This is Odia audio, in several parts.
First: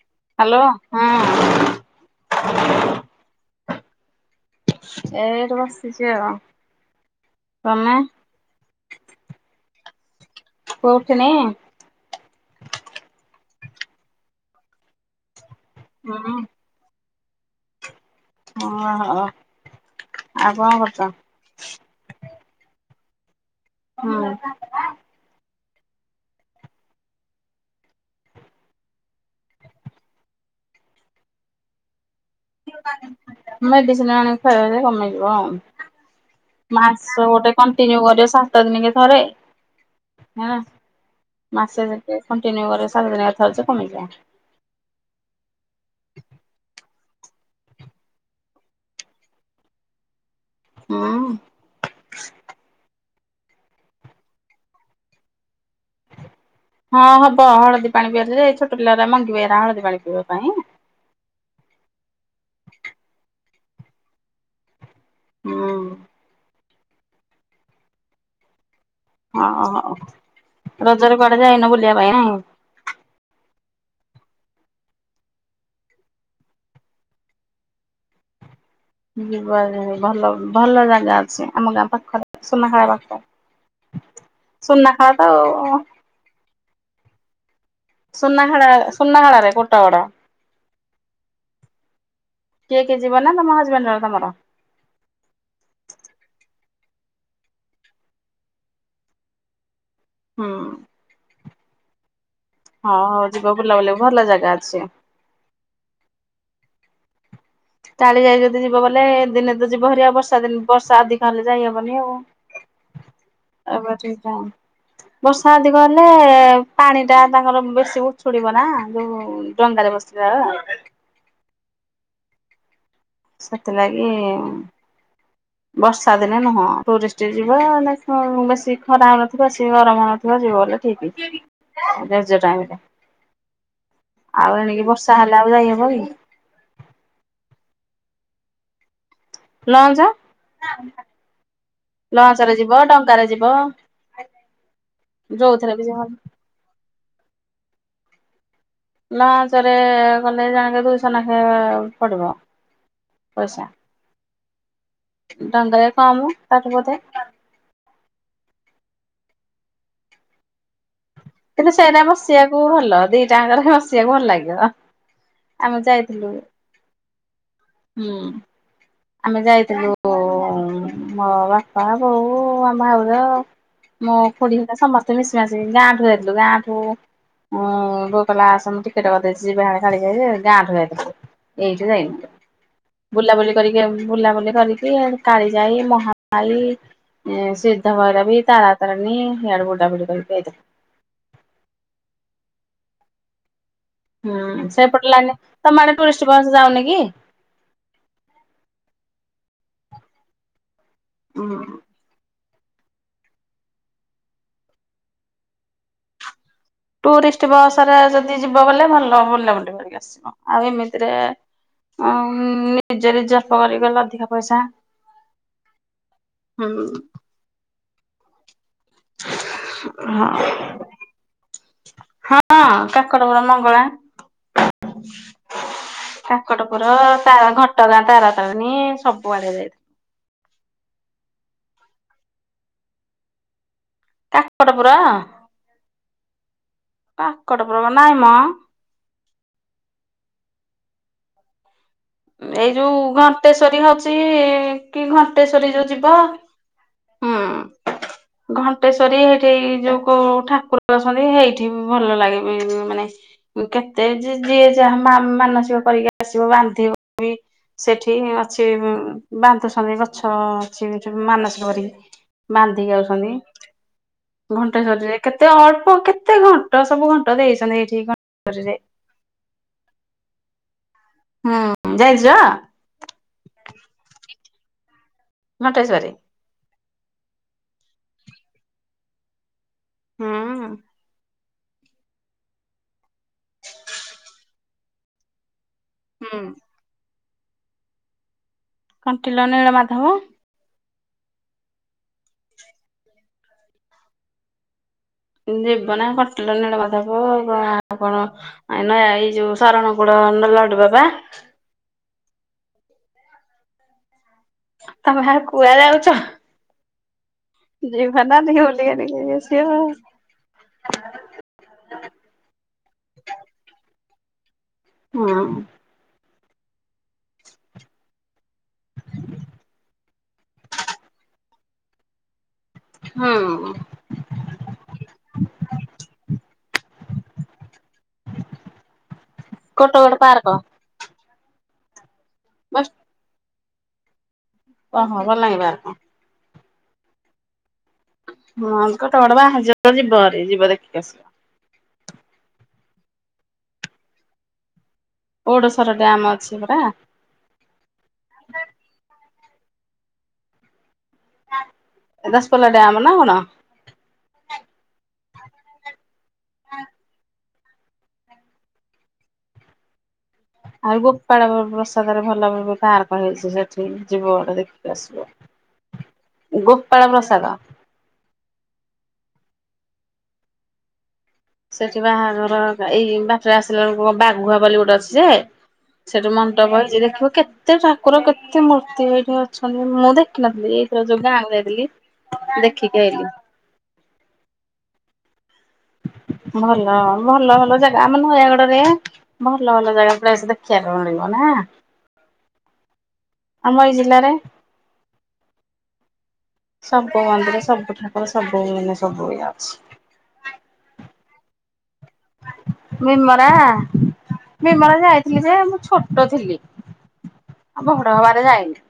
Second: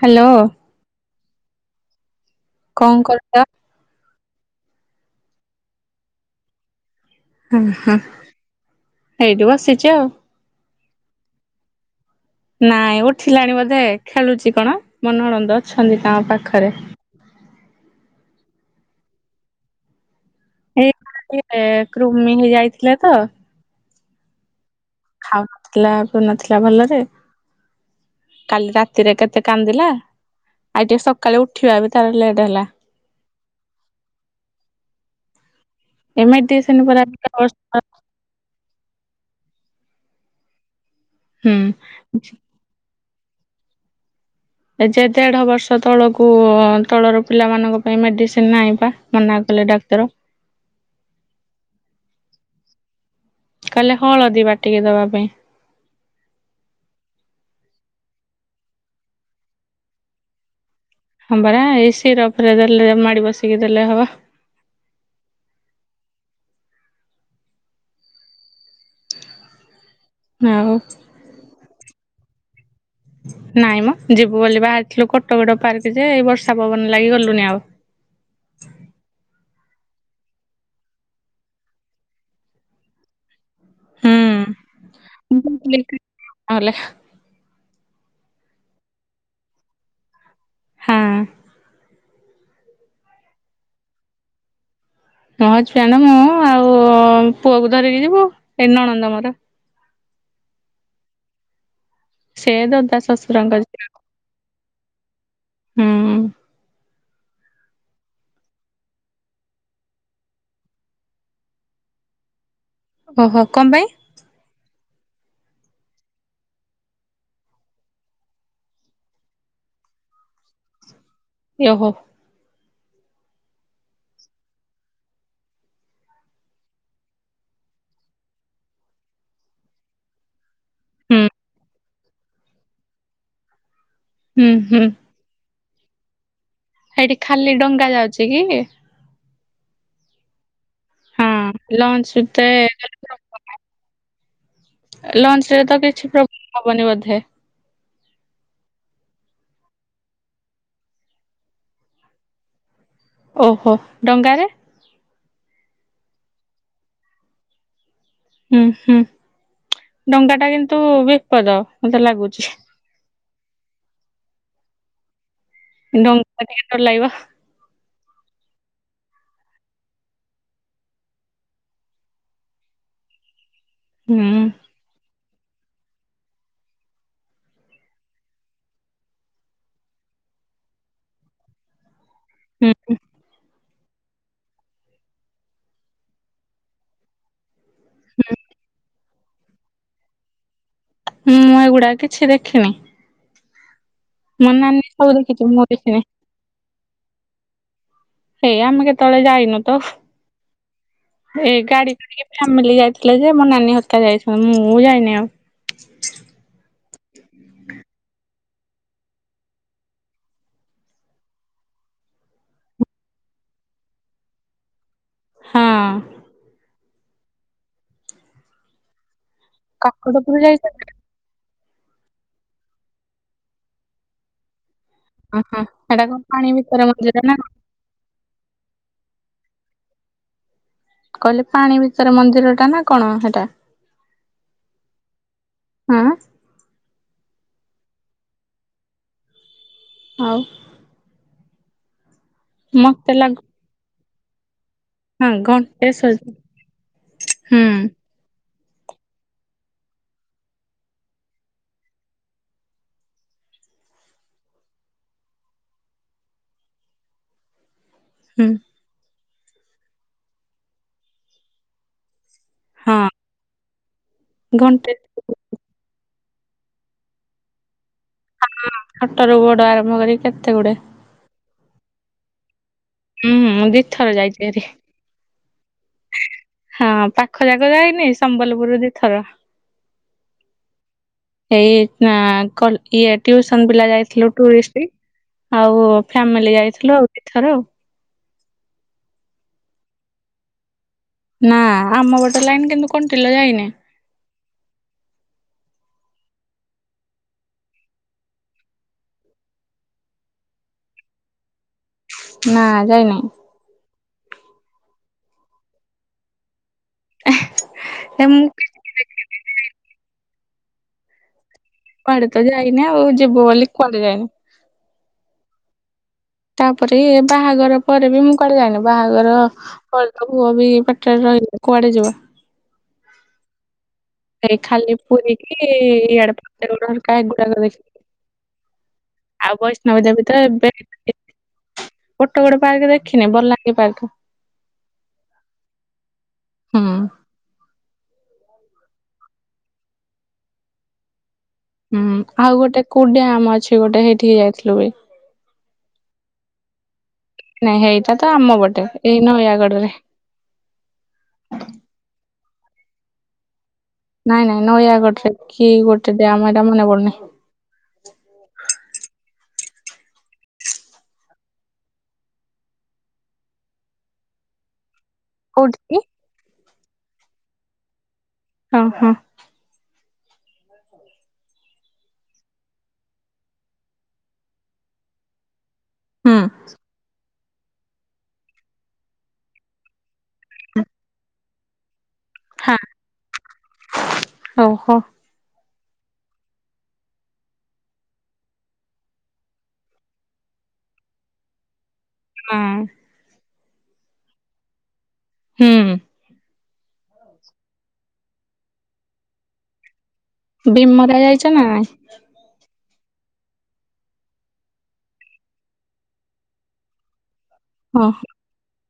Hello hello. କଁ କରୁତ? ଏ ଏଇଠି ବସିଚି ଆଉ। ହୁଁ-ହୁଁ ତମେ ହେଇଟି ବସିଚି ଆଉ। ପୁଅ ଉଠିନି? ନାଇଁ ଉଠିଲାଣି ବୋଧେ ଖେଳୁଛି କଣ ମୋ ନଣନ୍ଦ ଅଛନ୍ତି ତା ହୁଁ ପାଖରେ। ହଁ ହ। ଏଇ [unintelligible] ଏ କୃମି ହେଇ ଯାଇଥିଲେ ତ ହଁ। ଖାଉନଥିଲା ପିଉ ନଥିଲା ଭଲରେ। କାଲି ରାତିରେ କେତେ କାନ୍ଦିଲା ଆଉ ଟିକେ ସକାଳୁ ଉ ଠିବା ବା ତାର ଲେଟ୍ ହେଲା। ମେଡିସିନ ଆଣି ଖାଇବ ଯେ, କମି ଯିବ ଆଉ। ଏ ମେଡିସିନ ପରା ମାସ ଗୋଟେ କଣ୍ଟିନ୍ୟୁ କରିବ, ସା ସତ ଦିନକେ ଥରେ, ହେଲା ହୁଁ ମାସେ କଣ୍ଟିନ୍ୟୁ କରେ ସାତ ଦିନିଆ ଥରେ ତ କମି ଯାଉଚି। ଏ ଯେ ଦେଢ଼ ବର୍ଷ ତଳକୁ ତଳର ପିଲାମାନଙ୍କ ପାଇଁ ମେଡ଼ିସିନ୍ ନାହିଁ ବା ମନା କଲେ ଡାକ୍ତର। ଉଁ। କହିଲେ ହଳଦୀ ବାଟିକି ଦବା ପାଇଁ। ହଁ ହବ ହଳଦୀ ପାଣି ପିଅନ୍ତି ଯେ, ଛୋଟ ପିଲା ଗୁରା ମଙ୍ଗିବେ ଏରା ହଳଦୀ ପାଣି ପିଇବା ପାଇଁ? ହଁ ପରା ଏଇ ସିରପରେ ଦେଲେ ମାଡି ବସିକି ଦେଲେ ହବ। ହଁ। ଓ ହୋ ଆଉ ରଜରେ କୁଆଡେ ଯାଇନ ବୁଲିବା ପାଇଁ ନାଇଁ? ନାଇଁ ମ ଯିବୁ ବୋଲି ବାହାରିଥିଲୁ କଟଗଡ ପାର୍କ ଯେ, ଏଇ ବର୍ଷା ପବନ ଲାଗି ଗଲୁନି ଆଉ। ଯିବ ଭଲ ଭଲ ଜାଗା ଅଛି, ଆମ ଗାଁ ପାଖରେ ସୁନାଖେଳା ପାଖରେ। ହୁଁ ସୁନାଖେଳା ତ ଆଉ। [unintelligible] ସୁନାଖେଳା ସୁନାଖେଳାରେ କୁଟଗଡ଼। ହଁ। କିଏ କିଏ ଯିବ ନା ତମ ହଜବେଣ୍ଡର ତମର? ମୋ ହଜବେଣ୍ଡ, ମୁଁ ଆଉ ପୁଅକୁ ଧରିକି ଯିବୁ ଏଇ ନଣନ୍ଦ ମୋର। ହୁଁ। ସେ ଦଦା ହଉ ହଉ ଯିବ ଶଶୁରଙ୍କ ଝିଅ ବୁଲାବୁଲି ଭଲ ଜାଗା ଅଛି। ହୁଁ। କାଳିଜାଇ ଯଦି ଯିବ ବୋଲେ ଦିନେ ତ ଯିବ ହେରିଆ, ବର୍ଷା ଦିନ ବର୍ଷା ଅଧିକା ହେଲେ ଯାଇହବନି ଆଉ। ଓହୋ କଣ ପାଇଁ? [unintelligible] ଠେଇ କଣ ବର୍ଷା ଅଧିକ ହେଲେ ପାଣିଟା ତାଙ୍କର ବେଶୀ ଉଛୁଳିବ ନା ଯୋଉ ଡଙ୍ଗାରେ ବସିଲା ବେଳେ। ଏ ହୋ। ସେଥିଲାଗି ହୁଁ ବର୍ଷା ଦିନେ ନୁହଁ ଟୁରିଷ୍ଟ ଯିବ, ବେଶୀ ଖରା ହଉ ନଥିବ ବେଶୀ ଗରମ ହଉ ନଥିବ ଯିବ ବୋଲିଲେ। ହୁଁ [unintelligible] ହୁଁ ଆଉ ହୁଁ ଏଣିକି ବ ତାହେଲେ ଆଉ ଯାଇ ହବ କି? ସେଇଠି ଖାଲି ଡଙ୍ଗା ଯାଉଛି କି? ଲଞ୍ଚ ହଁ ଲଞ୍ଚ ରେ ଲଞ୍ଚରେ ଯିବ, ଡ ଙ୍ଗାରେ ଯିବ। ଲଞ୍ଚରେ ଯୋଉଥିରେ ତ ବି ଯିବ କିଛି ପ୍ରୋବ୍ଲେମ ହବନି ବୋଧେ? ଲଞ୍ଚରେ ଗଲେ ଜଣକେ ଦୁଇଶହ ନେଖା ପଡିବ। ଓ ପଇସା ହୋ ଡଙ୍ଗାରେ? ଡଙ୍ଗାରେ କମ୍ ତାଠୁ ବୋଧେ? ହୁଁ -ହୁଁ ଡଙ୍ଗାଟା କିନ୍ତୁ ବି କିନ୍ତୁ ସେଇଟା ବସିବାକୁ ଭଲ, ଦିଟାଙ୍କରେ ବି ବସିବାକୁ ଭଲ ଲାଗିବ। ଆମେ ଯାଇଥିଲୁ ଡଙ୍ଗା ଟିକେ ଡର ଲାଗିବ। ହୁଁ ଆମେ ଯାଇଥିଲୁ ମୋ ବାପା, ବୋଉ, ଆମ ଭାଉଜ, ହୁଁ ମୋ ଖୁଡି। ସମସ୍ତେ ମିଶି ମାସି ଗାଁଠୁ ଯାଇଥିଲୁ, ଗାଁଠୁ ହଁ ବୋଉ କହିଲା ଆସ ମୁଁ ଟିକେଟ କରିଦେଇଛି, [unintelligible] କାଳିଜାଇ ଗାଁରୁ ଯାଇଥିଲୁ। ଏଇଟ [unintelligible] ହୁଁ ବୁଲାବୁଲି କରିକି ବୁଲାବୁଲି କରିକି କାଳି ଯାଇ ମହାକାଲି ସେ ଦ ଭ ବି ତାରା ତାରାନୀ ହେଡ଼େ [unintelligible] କରିକି ଏଇଥିଲୁ। ହୁଁ ମୁଁ ଏଗୁଡାକ କିଛି ଦେଖିନି। ମୋ ହୁଁ ନାନୀ ସବୁ ସେପଟ ଲାନିରେ ଦେଖିଛି ମୁଁ ତମେ ଦେଖିନି ଟୁରିଷ୍ଟ ବସ ଯାଉନି କି? ହେଇ ଆମେ କେତେବେଳେ ଯାଇନୁ ତ। ହୁଁ ଏଇ ଗାଡି ଟିକେ ଫ୍ୟାମିଲି ଯାଇଥିଲେ ଯେ ମୋ ନାନୀ ହେରିକା ଯାଇଛନ୍ତି। ମୁଁ ଯାଇନି ଆଉ। ଟୁରିଷ୍ଟ ବସ ରେ ଯଦି ଯିବ ଗଲେ ଭଲ ବୁଲ ବୁଲି କରିକି ଆସିବ। ଆଉ ଏମିତିରେ ନିଯେ ରିଜାର୍ଭ କରିକି ଗଲେ ଅଧିକା ପଇସା ହଁ ହୁଁ ହଁ କାକଟପୁର ଯାଇଛନ୍ତି? ହଁ କାକଡ ବର ମଙ୍ଗଳା ଓହୋ ହେଟା କଣ ପାଣି ଭିତରେ କାଙ୍କଟପୁର [unintelligible] ମନ୍ଦିର ନା ଘଟ କଣ? ହୋଟଗାଁ ତାର ତାରନୀ ସବୁଆଡେ ଯାଇଥାଏଵ। କହିଲେ ପାଣି ଭିତରେ ମନ୍ଦିର ଟା ନା କଣ ହେଟା। କାକଡ଼ ପୁର ହଁ ପାକଟ ପୂର ନାଇଁ ମ ହଉ ଏଇ ଯୋଉ ମତେ ଲାଗୁ ଘଣ୍ଟେଶ୍ଵରୀ ହଉଛି କି ଘଣ୍ଟେଶ୍ଵରୀ ଯୋଉ ଯିବ ହୁଁ ଘଣ୍ଟେଶ୍ଵରୀ ଏଇଠି ଯୋଉ କୋଉ ଠାକୁର ଅଛନ୍ତି ସେଇଠି ଭଲ ଲାଗେ ବି। ମାନେ କେତେ ଯିଏ ଯାହା ମାନସିକ ପରିକା ଆସିବ, ବାନ୍ଧିବ। ବି ସେଠି ହୁଁ ଅଛି ବାନ୍ଧୁସଛନ୍ତି ଗଛ ଅଛି ମାନସ କରି। ବାନ୍ଧିକି ହଁ ଯାଉଛନ୍ତି ଘଣ୍ଟେଶ୍ଵରରେ। ଘଣ୍ଟେ କେତେ ଅଳ୍ପ କେତେ ଘଣ୍ଟ ସବୁ ଘଣ୍ଟ ଦେଇଛନ୍ତି ଏଇଠି [unintelligible] ଛଟ ର ବଡ ଆରମ୍ଭ କରି କେତେ ଗୁଡେ। ହୁଁ ଜାଇଛ? ହୁଁ, ମୁଁ ଦୁଇ ଥର ଯାଇଛି ଭାରି। ଘଣ୍ଟେ ସ୍ୱରୀ। ହଁ ପାଖ ଯାକ ଯାଇନି ସମ୍ବଲପୁର ଦିଇଥର। ହୁଁ ହୁଁ ଏଇ ନା କଲକୀ ଟିଉସନ ପିଲା ଯାଇଥିଲୁ ଟୁଇଷ୍ଟ୍। ଆଉ ହୁଁ ଫ୍ୟାମିଲି ଯାଇଥିଲୁ ଆଉ ଦିଥର। କଣ୍ଟିଲ ନୀଳମାଧବ? ନା ଆମ ପଟ ଲାଇନ୍ କିନ୍ତୁ କଣ୍ଟିଲା ଯାଇନି। ଯିବ ନା କଟିଲ ନୀଳମାଥାବ ଆ କଣ ଆଇ ନା ଯାଇ ଯୋଉ ସାରଣ କୂଳ ନଲଡୁ ବାବା। ନା ଯାଇନି। ତମେ ଆଉ କୁଆ ଯାଉଛ ଏ ଯିବ ମୁଁ ନା ଟିକେ ବୁ [unintelligible] କୁଆଡେ ତ ଯାଇନି ଆଉ ଯିବୁ ବୋଲି କୁଆଡେ ଯାଇନି। ହୁଁ। ତାପରେ ବାହାଘର ପରେ ବି ମୁଁ କୁଆଡେ ଯାଇନି ବାହାଘର କହିଦେବୁ ପୁଅ ବି ପାଠ ସଇଲେ କୁଆଡେ ଯିବା? ହୁଁ। ଏଇ ଖାଲି ପୁରିକି ଇଆଡେ [unintelligible] ହୁଏ। ଆଉ କୋଟଗଡ ବୈଷ୍ଣବବଜା ଭିତରେ ପାର୍କ ଏବେ ଗୋଟେ ଗୋଟେ ବସ୍ ପାର୍କ ଦେଖିନି ଭଲ ଲାଗେ ପାର୍କ। ଅହ ଭଲ ଲାଗେ ପାର୍କ? ହୁଁ। ହୁଁ କେତେବେଳେ ବାହାରିକି ଯିବା ଦେଖିକି ଆସିବ। ହୁଁ ଆଉ ଗୋଟେ କଉ ଡ଼ାମ ଅଛି ଗୋଟେ ହେଇଠିକି ଯାଇଥିଲୁ ବି। ଗୁଡ଼ସରା ଡ୍ୟାମ୍ ଅଛି ପରା? ନାଇଁ ହେଇଟା ତ ଆମ ପଟେ, ଏଇ ନୟାଗଡରେ। ଏ ଦସପଲା ଡ଼ାମ୍ ନା କଣ? ନାଇଁ ନାଇଁ ନୟାଗଡରେ କି ଗୋଟେ ଡ୍ୟାମ ହେଇଟା ମନେ ପଡୁନି। ଆଉ ଗୋପାଳ ପ୍ରସାଦରେ ଭଲ ଏବେ ପାର୍କ ହେଇଛି ସେଠି ଯିବ ଗୋଟେ ଦେଖିକି ଆସିବ। କୋଉଠି କି? ଗୋପାଳ ପ୍ରସାଦ। ଓ ହଁ। ସେଠି ବାହାଘର ଏଇ ବାଟରେ ଆସିଲା ବେଳକୁ ବାଘୁଆ ବାଲି ଗୋଟେ ଅଛି ଯେ ସେଠି ହୁଁ ମଣ୍ଡପ ହେଇଛି ଦେଖିବ କେତେ ଠାକୁର କେତେ ମୂର୍ତ୍ତି ହେଇକି ଅଛନ୍ତି ମୁଁ ଦେଖୀ ଦେଖିନଥିଲି ଏଇଥର ଯୋଉ ଗାଁକୁ ଯାଇଥିଲି ଦେଖିକି ଆଇଲିି। ହଉ ହଉ। ଭଲ ଭଲ ଭଲ ଜାଗା ଆମ ନୟାଗଡରେ। ଭଲ ଭଲ ଜାଗା ପ୍ରାୟ ସବୁ ଦେଖିବାକୁ ମିଳିବ ନା। ହୁଁ ଆମ ଏଇ ଜିଲ୍ଲାରେ। ହୁଁ। ସବୁ ମନ୍ଦିର, ସବୁ ଠାକୁର, ସବୁ ମାନେ ସବୁ ଇଏ ଅଛି। ବିମରା ଯାଇଛ ନା? ବିମରା? ବିମଳା ଯାଇଥିଲି ଯେ ମୁଁ ଛୋଟ ଥିଲି ଆଉ ବଡ ହବାରେ ଯାଇନି।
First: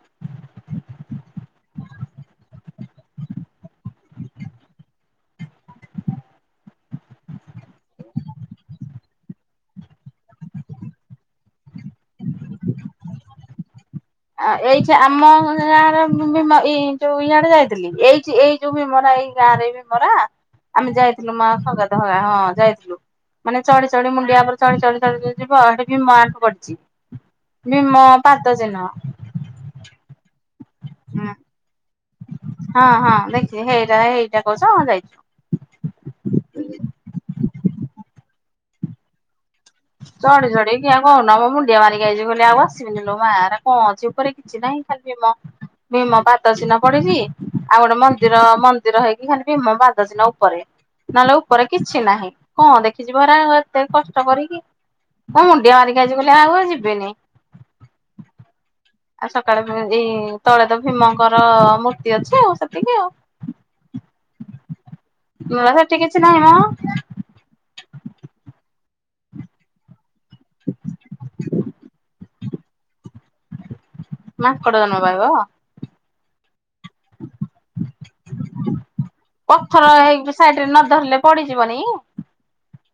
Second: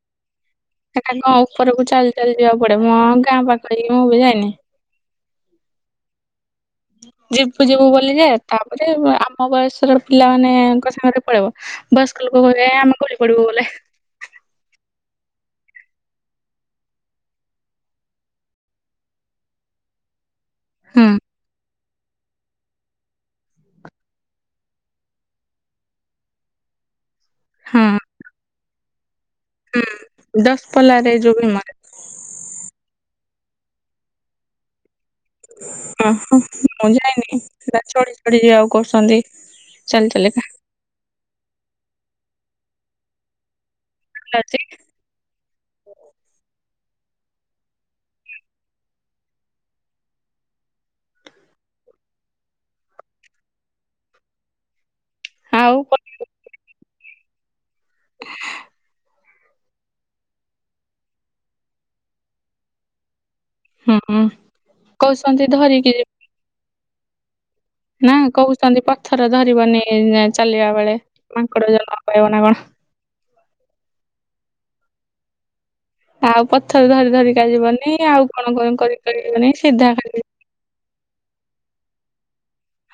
ସେ ତାଙ୍କ ଉପରକୁ ଚାଲି ଚାଲି ଯିବାକୁ ପଡେ ମ, ଗାଁ ପାଖ ହେଇକି ମୁଁ ବି ଯାଇନି। ଯିବୁ ଯିବୁ ବୋଲିଯେ ତାପରେ ଆମ ବୟସର ପିଲା ମାନଙ୍କ ସାଙ୍ଗରେ ସେ ପଳେଇବ ବୟସ୍କ ଲୋକ କହିବେ ଆମେ ଗଳି ପଡିବୁ ଗଲେ। ଏଇଠି ଆମ ଗାଁ ରେ ବି ଇଆଡେ ଯାଇଥିଲି ଏଇଠି ଏଇ ଯଉ ଭିମରା ଏଇ ଗାଁ ରେ ଭିମରା ଆମେ ହୁଁ ଯାଇଥିଲୁ ମାଁ ସଙ୍ଗାତ ହେ଼ଇକା ହଁ ଯାଇଥିଲୁ। ମାନେ ଚଢି ଚଢି ମୁଣ୍ଡିଆ ଉପରେ ଚଢି ଚଢି ଚଢି ଯିବ ସେଠି ବି ଭିମ ହାତ ପଡିଛି। ଭୀମ ପାଦ ଚିହ୍ନ। ହୁଁ ଦଶପଲାରେ ଯୋଉ ଭୀମ ହଁ ହଁ ଦେଖିଛି ସେଇଟା ଏଇଟା କହୁଛ ହଁ ଯାଇଛୁ। ହୁଁ ହୁଁ, ମୁଁ ଯାଇନି ସେଇଟା ଚଢ଼ି ଚଢି ଯିବାକୁ କହୁଛନ୍ତି। ଚାଲି ଚାଲିକା ଚଢି ଚଢିକି ଆଁ କହୁନ ମୁଁ ମୁଣ୍ଡିଆ ମାରିକି ଆଇଛି କହିଲି ଆଉ ଆସିବିନି ଲୋ ମାଁ ରାତି ହଁ ଯେ ଉପରେ କିଛି ନାହିଁ ଖାଲି ଭିମ ଭିମ ପାଦ ଚିହ୍ନ ପଡିଛି। ଆଉ ଗୋଟେ ମନ୍ଦିର ମନ୍ଦିର ହେଇକି ଖାଲି ଭୀମ ପାଦ ଚିହ୍ନ ଉପରେ। ନହେଲେ ଉପରେ କିଛି ନାହିଁ କଣ ଦେଖିଛିି ହେରା ଏତେ କଷ୍ଟ କରିକି। ମୁଁ ଆଉ ମୁଣ୍ଡିଆ ମାରିକି ଆଇଛି କହିଲି ଆଉ ମୁଁ ଯିବିନି। ଆଉ ସକାଳେ ତ ଏଇ ତଳେ ତ ଭୀମଙ୍କର ମୂର୍ତ୍ତି ଅଛି ଆଉ। ସେତିକି ଆଉ ହୁଁ ହୁଁ କହୁଛନ୍ତି ଧରିକିରି ସେ ନାମା [unintelligible] ନା କହୁଛନ୍ତି ପଥର ଧରିବନି ଚାଲିବା ବେଳେ ମାଙ୍କଡ ଜନ୍ମ ପାଇବ। ନା କଣ? ମାଙ୍କଡ ଜନ୍ମ ପାଇବ! ଆଉ ପଥର ଧରି, ଧରିକା ଯିବନି, ଆଉ କଣ, କଣ କରି କରି ଯିବନି ସିଧା ଖାଲି ସାଇଡି ରେ ନ ଧରିଲେ ପଡିଯିବନି।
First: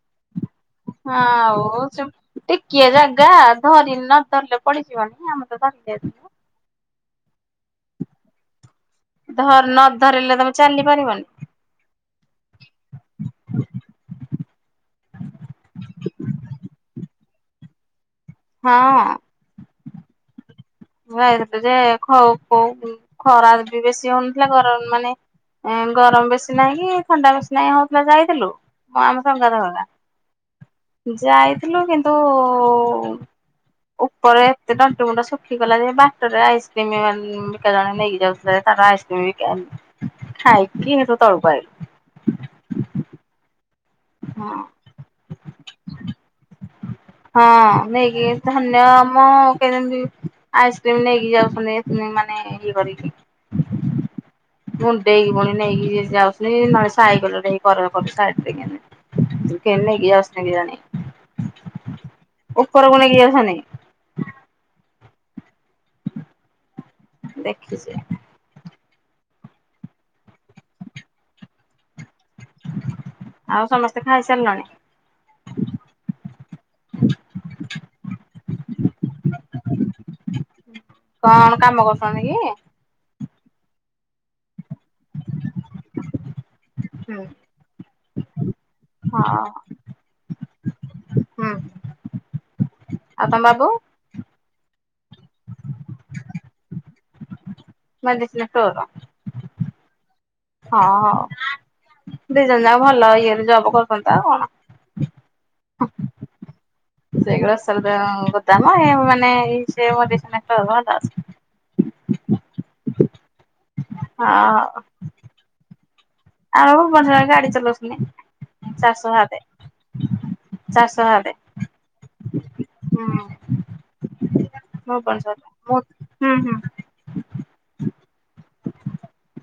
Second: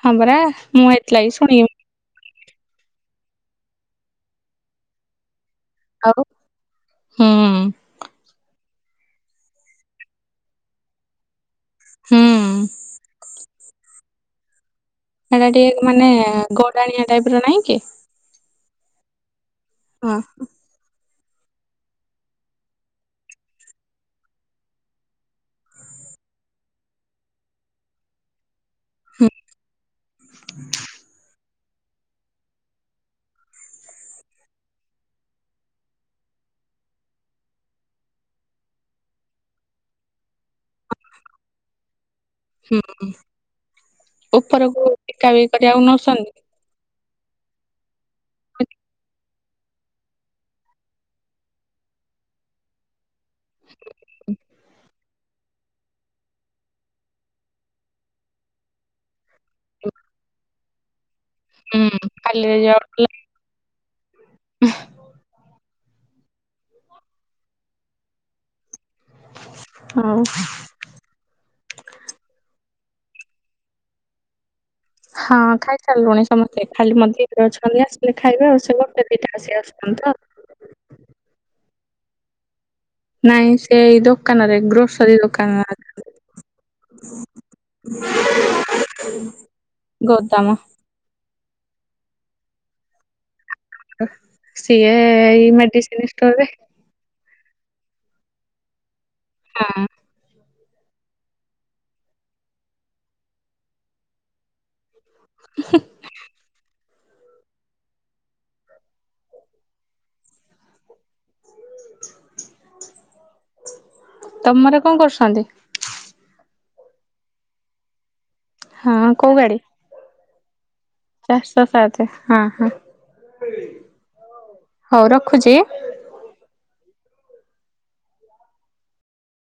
ହଁ ପରା ମୁଁ ଏଥିଲାଗି ଶୁଣିବି। ହୁ ଚୁପ ଟିକିଏ ଜାଗା ଧରି ନ ଧରିଲେ ପଡିଯିବନି ଆମେ ତ ଧରିଲେ ଆଉ [unintelligible] ହୁଁ ଧର ନ ଧରିଲେ ତମେ ଚାଲି ପାରିବନି। ହୁଁ ସେଟା ଟିକେ ମାନେ ଗଡ଼ାଣିଆ ଟାଇପ ର ନାହିଁ କି? ହଁ ହ ହ ଭାଇରିତି ଯେ ଖଉ କୋଉ ଖରା ବି ବେଶୀ ହଉନଥିଲା ଗରମ ମାନେ ଏ ଗରମ ବେଶୀ ନାହିଁ ଥଣ୍ଡା ବେଶୀ ନାହିଁ ହଉଥିଲା ଯାଇଥିଲୁ ଁ ଆମ ହୁଁ ସଂଙ୍କଦ ଭଲା ଯାଇ [unintelligible] ଥିଲୁ, କିନ୍ତୁ ଉପରେ ଏତେ ତଣ୍ଟି ମୁୁଣ୍ଡ ସୁଖ ଶୁଖି ଗଲା ଯେ ବାଟରେ ଆଇସ୍କ୍ରିମ ଗଣ୍ଡ ବିକା ଜଣେ ନେଇକି ଯାଉଥିଲେ। ତାର ଆଇସ୍କ୍ରିମ ବିକା ହାଇଁ କିମ ର ତଳୁକୁ ଆଇଲି। ହୁଁ ହୁଁ ହଁ। ଉପରକୁ ବିକାବିକ କରିବାକୁ ନଉଛନ୍ତି? ହଁ ନେଇ କି ଧନ୍ୟ ମୁଁ ସେ ଯେମିତି ଆଇସ୍କ୍ରିମ ନେଇକି ଯାଉଥିଲେ ମାନେ ଇଏ କରିକି ମୁଣ୍ଡେଇି ପୁଣ ନେଇ କି ଯାଉ ସହାକ [unintelligible] ହୁଁ ଖାଲିରେ ଉପର ଗୁନେ ଆଉ ଏଛନେ ଦେଖିଛେ। ଆଉ ଆଉ ସମସ୍ତେ ଖାଇ ସାରିଲଣି? ହଁ ଖାଇସାରିଲୁଣି ସମସ୍ତେ ଖାଲି ମନ୍ଦିରେ ଅଛନ୍ତି ଆସିଲେ ଖାଇବେ ଆଉ ସେେ ଦିଟା ଆସି ଆସନ୍ତ ତ [unintelligible] କଣ କାମ କରୁଛନ୍ତି କି? ନାଇଁ ସେଇ ଦୋକାନରେ ଗ୍ରୋସରୀ ଦୋକାନରେ ଅଛନ୍ତି। ହଁ ହଉ। ଗୋଦାମ। ହୁଁ ଆଉ ତମ ବାବୁ? ଅ ସିଏ ଏଇ ମେଡିସିନ୍ ଷ୍ଟୋରରେ। Medicine store? ହଁ ହଁ ହଉ ଦିଜଣ ଯା ଭଲ ଇଏରେ ଜବ କରୁଛନ୍ତି। ଆଉ କଣ? ନ [unintelligible] ସେଇଗା ବାମ ମାନେ [unintelligible] ତମର ହଁ କଣ କରୁଛନ୍ତି? ଆଉ ପଞାବ ରେ ଗାଡି ଚଲଉଛୁନି। ହଁ କୋଉ ଗାଡି? ଚାରିଶହ ସାତ। ଚାରଶ ସାତ ହୁଁ ହୁଁ। ହଉ ଭୁବନେଶ୍ୱରରେ ରଖୁଛି? ମୁଁ ହୁଁ ହୁଁ।